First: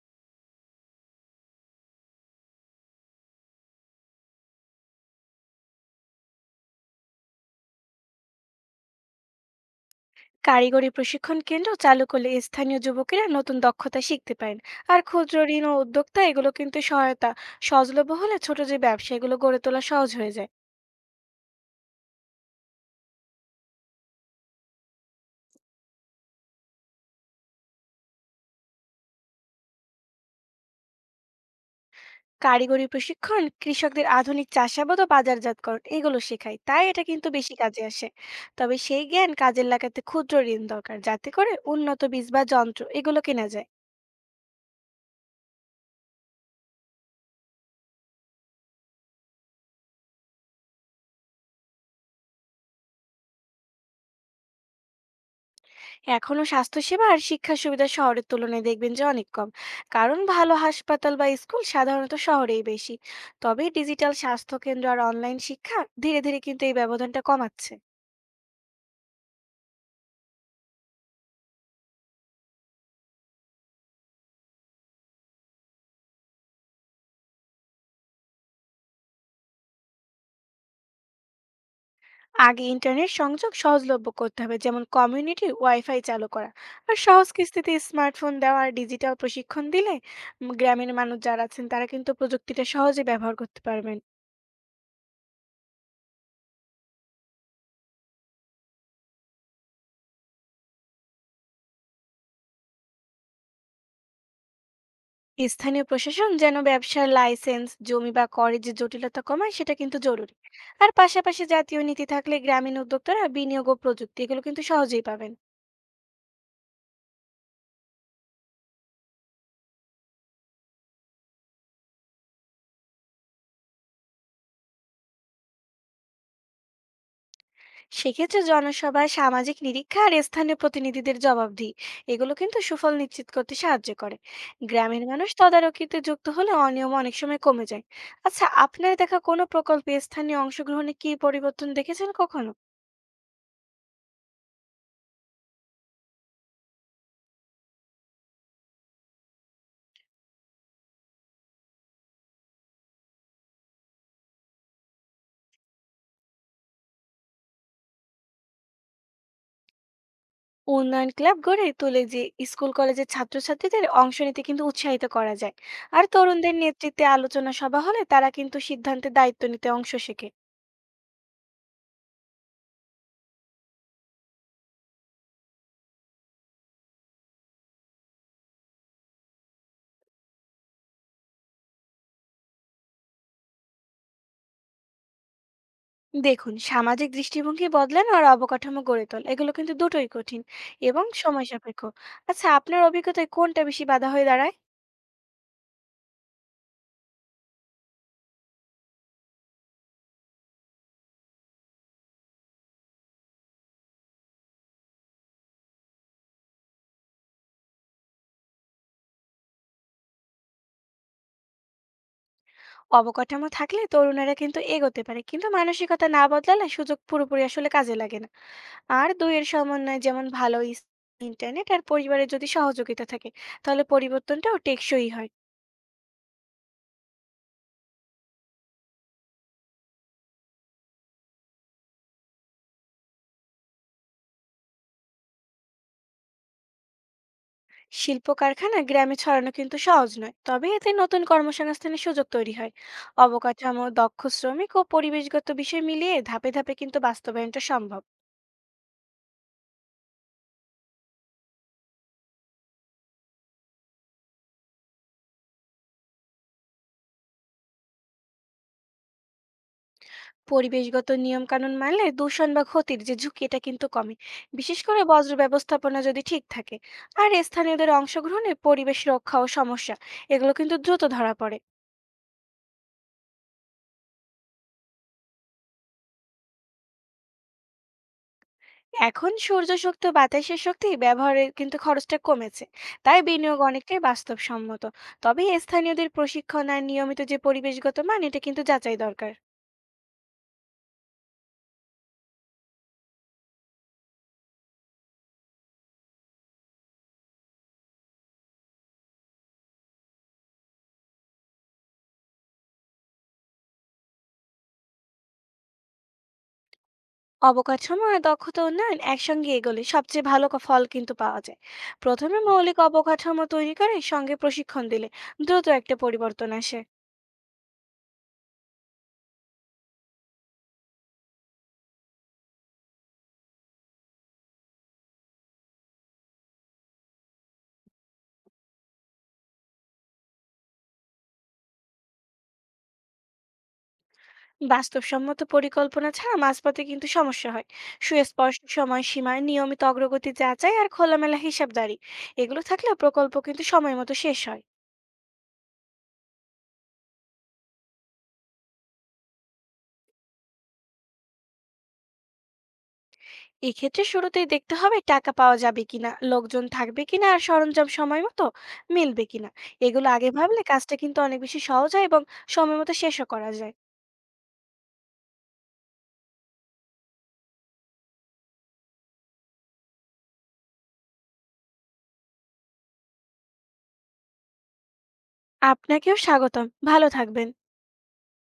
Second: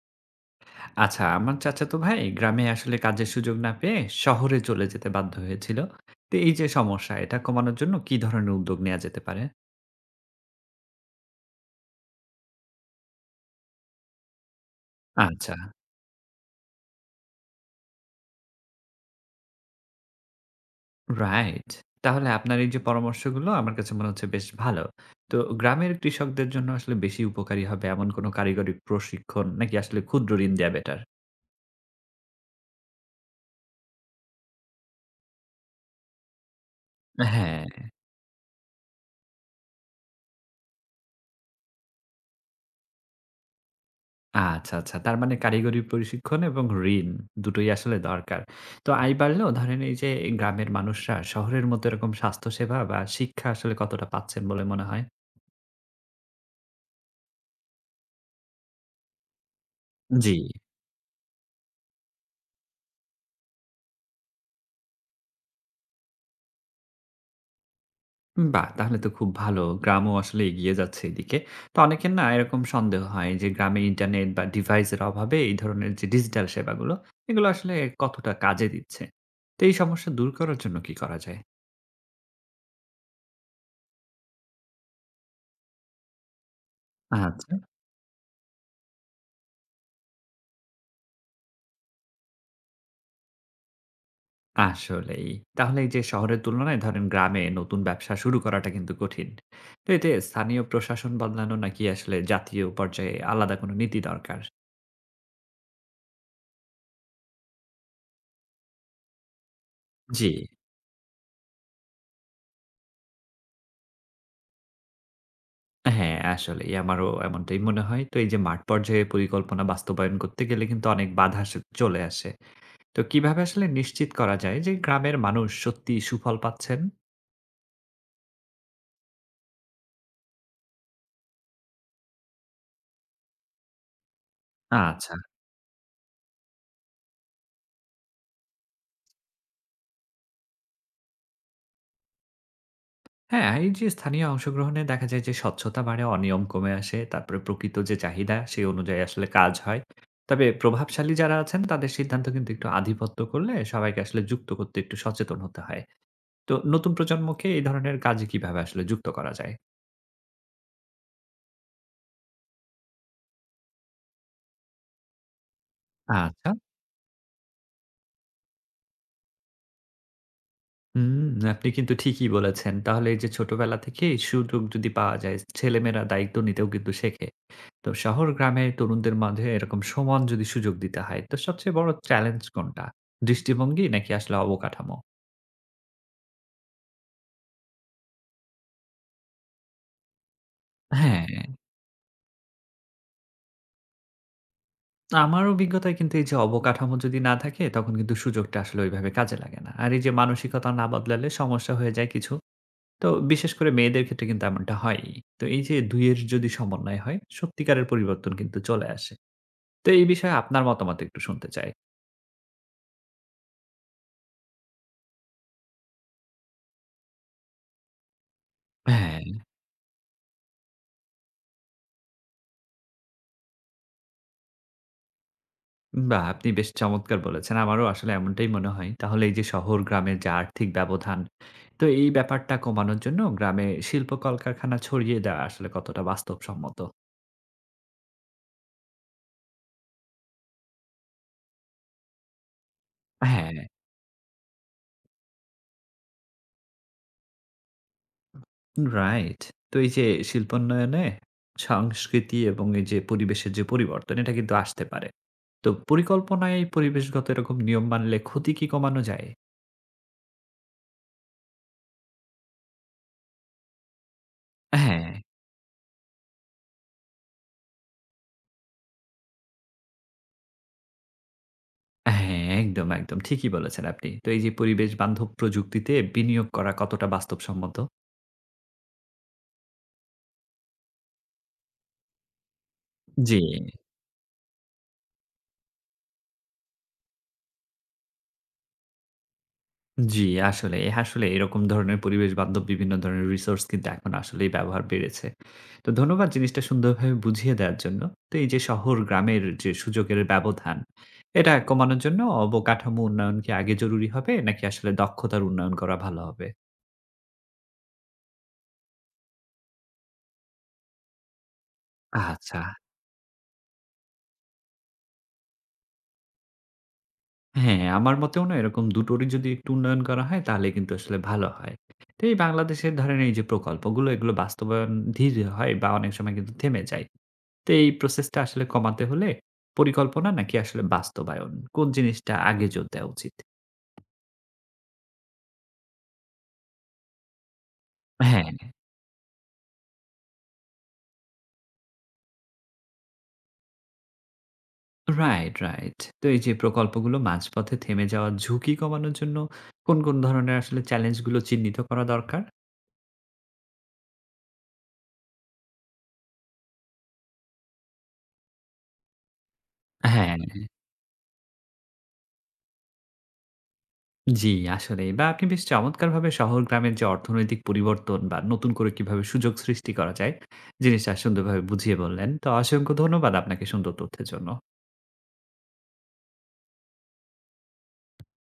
আচ্ছা, আমার চাচাতো ভাই গ্রামে আসলে কাজের সুযোগ না পেয়ে শহরে চলে যেতে বাধ্য হয়েছিল। তো এই যে সমস্যা, এটা কমানোর জন্য কি ধরনের উদ্যোগ নেয়া যেতে পারে? কারিগরি প্রশিক্ষণ কেন্দ্র চালু করলে স্থানীয় যুবকেরা নতুন দক্ষতা শিখতে পারেন। আর ক্ষুদ্র আচ্ছা, ঋণ ও উদ্যোক্তা এগুলো কিন্তু সহায়তা সহজলভ্য হলে ছোট যে ব্যবসা এগুলো গড়ে তোলা সহজ হয়ে যায়। রাইট। তাহলে আপনার এই যে পরামর্শগুলো আমার কাছে মনে হচ্ছে বেশ ভালো। তো গ্রামের কৃষকদের জন্য আসলে বেশি উপকারী হবে এমন কোনো কারিগরি প্রশিক্ষণ নাকি আসলে ক্ষুদ্র ঋণ দেয়া বেটার? কারিগরি প্রশিক্ষণ কৃষকদের আধুনিক চাষাবাদ ও বাজারজাতকরণ এগুলো শেখায়, তাই এটা কিন্তু বেশি হ্যাঁ। কাজে আসে। তবে সেই জ্ঞান কাজে লাগাতে ক্ষুদ্র ঋণ দরকার, যাতে করে উন্নত বীজ বা যন্ত্র এগুলো কেনা যায়। আচ্ছা, আচ্ছা। তার মানে কারিগরি প্রশিক্ষণ এবং ঋণ দুটোই আসলে দরকার। তো আয় বাড়লেও ধরেন এই যে গ্রামের মানুষরা শহরের মতো এরকম স্বাস্থ্যসেবা বা শিক্ষা আসলে কতটা পাচ্ছেন বলে মনে হয়? এখনো স্বাস্থ্যসেবা আর শিক্ষার সুবিধা শহরের তুলনায় দেখবেন যে অনেক কম, কারণ জি। ভালো হাসপাতাল বা স্কুল সাধারণত শহরেই বেশি। তবে ডিজিটাল স্বাস্থ্য কেন্দ্র আর অনলাইন শিক্ষা ধীরে ধীরে কিন্তু এই ব্যবধানটা কমাচ্ছে। বাহ! তাহলে তো খুব ভালো। গ্রামও আসলে এগিয়ে যাচ্ছে এদিকে। তো অনেকের না এরকম সন্দেহ হয় যে গ্রামে ইন্টারনেট বা ডিভাইসের অভাবে এই ধরনের যে ডিজিটাল সেবাগুলো, এগুলো আসলে কতটা কাজে দিচ্ছে। তো এই সমস্যা দূর করার জন্য কি করা যায়? আগে ইন্টারনেট সংযোগ সহজলভ্য করতে হবে, যেমন কমিউনিটি ওয়াইফাই চালু করা আর সহজ আচ্ছা। কিস্তিতে স্মার্টফোন দেওয়া আর ডিজিটাল প্রশিক্ষণ দিলে গ্রামের মানুষ যারা আছেন তারা কিন্তু প্রযুক্তিটা সহজে ব্যবহার করতে পারবেন। আসলেই। তাহলে এই যে শহরের তুলনায় ধরেন গ্রামে নতুন ব্যবসা শুরু করাটা কিন্তু কঠিন। তো এতে স্থানীয় প্রশাসন বদলানো নাকি আসলে জাতীয় পর্যায়ে আলাদা কোনো নীতি দরকার? স্থানীয় প্রশাসন যেন ব্যবসার লাইসেন্স, জমি বা করের যে জটিলতা কমায়, সেটা কিন্তু জি। জরুরি। আর পাশাপাশি জাতীয় নীতি থাকলে গ্রামীণ উদ্যোক্তারা বিনিয়োগ ও প্রযুক্তি এগুলো কিন্তু সহজেই পাবেন। হ্যাঁ, আসলেই আমারও এমনটাই মনে হয়। তো এই যে মাঠ পর্যায়ে পরিকল্পনা বাস্তবায়ন করতে গেলে কিন্তু অনেক বাধা আসে চলে আসে। তো কিভাবে আসলে নিশ্চিত করা যায় যে গ্রামের মানুষ সত্যিই সুফল পাচ্ছেন? সেক্ষেত্রে জনসভা, সামাজিক নিরীক্ষা আর স্থানীয় প্রতিনিধিদের জবাবদিহি এগুলো কিন্তু সুফল নিশ্চিত করতে সাহায্য করে। গ্রামের আচ্ছা। মানুষ তদারকিতে যুক্ত হলে অনিয়ম অনেক সময় কমে যায়। আচ্ছা, আপনার দেখা কোনো প্রকল্পে স্থানীয় অংশগ্রহণে কি পরিবর্তন দেখেছেন কখনো? হ্যাঁ, এই যে স্থানীয় অংশগ্রহণে দেখা যায় যে স্বচ্ছতা বাড়ে, অনিয়ম কমে আসে। তারপরে প্রকৃত যে চাহিদা সেই অনুযায়ী আসলে কাজ হয়। তবে প্রভাবশালী যারা আছেন তাদের সিদ্ধান্ত কিন্তু একটু আধিপত্য করলে সবাইকে আসলে যুক্ত করতে একটু সচেতন হতে হয়। তো নতুন প্রজন্মকে এই ধরনের কাজে কিভাবে আসলে যুক্ত করা যায়? উন্নয়ন ক্লাব গড়ে তুলে যে স্কুল কলেজের ছাত্রছাত্রীদের অংশ নিতে কিন্তু উৎসাহিত করা যায়। আর আচ্ছা। তরুণদের নেতৃত্বে আলোচনা সভা হলে তারা কিন্তু সিদ্ধান্তে দায়িত্ব নিতে অংশ শেখে। হুম, আপনি কিন্তু ঠিকই বলেছেন। তাহলে এই যে ছোটবেলা থেকেই সুযোগ যদি পাওয়া যায়, ছেলেমেয়েরা দায়িত্ব নিতেও কিন্তু শেখে। তো শহর গ্রামের তরুণদের মাঝে এরকম সমান যদি সুযোগ দিতে হয় তো সবচেয়ে বড় চ্যালেঞ্জ কোনটা? দৃষ্টিভঙ্গি নাকি আসলে অবকাঠামো? দেখুন, সামাজিক দৃষ্টিভঙ্গি বদলানো আর অবকাঠামো গড়ে তোলা এগুলো কিন্তু দুটোই কঠিন এবং হ্যাঁ, সময় সাপেক্ষ। আচ্ছা, আপনার অভিজ্ঞতায় কোনটা বেশি বাধা হয়ে দাঁড়ায়? আমার অভিজ্ঞতায় কিন্তু এই যে অবকাঠামো যদি না থাকে তখন কিন্তু সুযোগটা আসলে ওইভাবে কাজে লাগে না। আর এই যে মানসিকতা না বদলালে সমস্যা হয়ে যায় কিছু। তো বিশেষ করে মেয়েদের ক্ষেত্রে কিন্তু এমনটা হয়ই। তো এই যে ২ এর যদি সমন্বয় হয় সত্যিকারের পরিবর্তন কিন্তু চলে আসে। তো এই বিষয়ে আপনার মতামত একটু শুনতে চাই। অবকাঠামো থাকলে তরুণেরা কিন্তু এগোতে পারে, কিন্তু মানসিকতা না বদলালে সুযোগ পুরোপুরি আসলে কাজে লাগে না। আর হ্যাঁ। দুইয়ের সমন্বয়ে যেমন ভালো ইন্টারনেট আর পরিবারের যদি সহযোগিতা থাকে, তাহলে পরিবর্তনটাও টেকসই হয়। বাহ! আপনি বেশ চমৎকার বলেছেন। আমারও আসলে এমনটাই মনে হয়। তাহলে এই যে শহর গ্রামের যে আর্থিক ব্যবধান, তো এই ব্যাপারটা কমানোর জন্য গ্রামে শিল্প কলকারখানা ছড়িয়ে দেওয়া আসলে কতটা বাস্তবসম্মত? শিল্প কারখানা গ্রামে ছড়ানো কিন্তু সহজ নয়, তবে এতে নতুন কর্মসংস্থানের সুযোগ তৈরি হয়। হ্যাঁ, অবকাঠামো, দক্ষ শ্রমিক ও পরিবেশগত বিষয় মিলিয়ে ধাপে ধাপে কিন্তু বাস্তবায়নটা সম্ভব। রাইট। তো এই যে শিল্পোন্নয়নে সংস্কৃতি এবং এই যে পরিবেশের যে পরিবর্তন, এটা কিন্তু আসতে পারে। তো পরিকল্পনায় এই পরিবেশগত এরকম নিয়ম মানলে ক্ষতি কি কমানো যায়? পরিবেশগত নিয়ম কানুন মানলে দূষণ বা ক্ষতির যে ঝুঁকি এটা কিন্তু কমে, বিশেষ করে হ্যাঁ, বজ্র ব্যবস্থাপনা যদি ঠিক থাকে। আর স্থানীয়দের অংশগ্রহণে পরিবেশ রক্ষা ও সমস্যা এগুলো কিন্তু দ্রুত ধরা পড়ে। হ্যাঁ, একদম। ঠিকই বলেছেন আপনি। তো এই যে পরিবেশ বান্ধব প্রযুক্তিতে বিনিয়োগ করা কতটা বাস্তবসম্মত? এখন সূর্য শক্তি ও বাতাসের শক্তি ব্যবহারের কিন্তু খরচটা কমেছে, তাই জি, বিনিয়োগ অনেকটাই বাস্তবসম্মত। তবে স্থানীয়দের প্রশিক্ষণ আর নিয়মিত যে পরিবেশগত মান এটা কিন্তু যাচাই দরকার। জি, আসলে, আসলে এরকম ধরনের পরিবেশ বান্ধব বিভিন্ন ধরনের রিসোর্স কিন্তু এখন আসলেই ব্যবহার বেড়েছে। তো ধন্যবাদ জিনিসটা সুন্দরভাবে বুঝিয়ে দেওয়ার জন্য। তো এই যে শহর গ্রামের যে সুযোগের ব্যবধান, এটা কমানোর জন্য অবকাঠামো উন্নয়ন কি আগে জরুরি হবে নাকি আসলে দক্ষতার উন্নয়ন করা ভালো হবে? অবকাঠামো আর দক্ষতা উন্নয়ন একসঙ্গে এগোলে সবচেয়ে ভালো ফল কিন্তু পাওয়া যায়। প্রথমে আচ্ছা। মৌলিক অবকাঠামো তৈরি করে সঙ্গে প্রশিক্ষণ দিলে দ্রুত একটা পরিবর্তন আসে। হ্যাঁ, আমার মতেও না এরকম দুটোরই যদি একটু উন্নয়ন করা হয় তাহলে কিন্তু আসলে ভালো হয়। তো এই বাংলাদেশের ধরেন এই যে প্রকল্পগুলো এগুলো বাস্তবায়ন ধীর হয় বা অনেক সময় কিন্তু থেমে যায়। তো এই প্রসেসটা আসলে কমাতে হলে পরিকল্পনা নাকি আসলে বাস্তবায়ন, কোন জিনিসটা আগে জোর দেওয়া উচিত? বাস্তবসম্মত পরিকল্পনা ছাড়া মাঝপথে কিন্তু সমস্যা হয়। হ্যাঁ। সুস্পষ্ট সময়সীমা, নিয়মিত অগ্রগতি যাচাই আর খোলামেলা হিসাবদারি এগুলো থাকলে প্রকল্প কিন্তু সময় মতো শেষ হয়। Right, right. তো এই যে প্রকল্পগুলো মাঝপথে থেমে যাওয়ার ঝুঁকি কমানোর জন্য কোন ধরনের আসলে চ্যালেঞ্জগুলো চিহ্নিত করা দরকার? এক্ষেত্রে শুরুতেই দেখতে হবে টাকা পাওয়া যাবে কিনা, লোকজন থাকবে কিনা আর সরঞ্জাম সময় মতো মিলবে কিনা। এগুলো আগে হ্যাঁ। ভাবলে কাজটা কিন্তু অনেক বেশি সহজ হয় এবং সময় মতো শেষও করা যায়। জি, আসলেই বা আপনি বেশ চমৎকারভাবে শহর-গ্রামের যে অর্থনৈতিক পরিবর্তন বা নতুন করে কিভাবে সুযোগ সৃষ্টি করা যায়, জিনিসটা সুন্দরভাবে বুঝিয়ে বললেন। তো অসংখ্য ধন্যবাদ আপনাকে সুন্দর তথ্যের জন্য। আপনাকেও স্বাগতম, ভালো থাকবেন।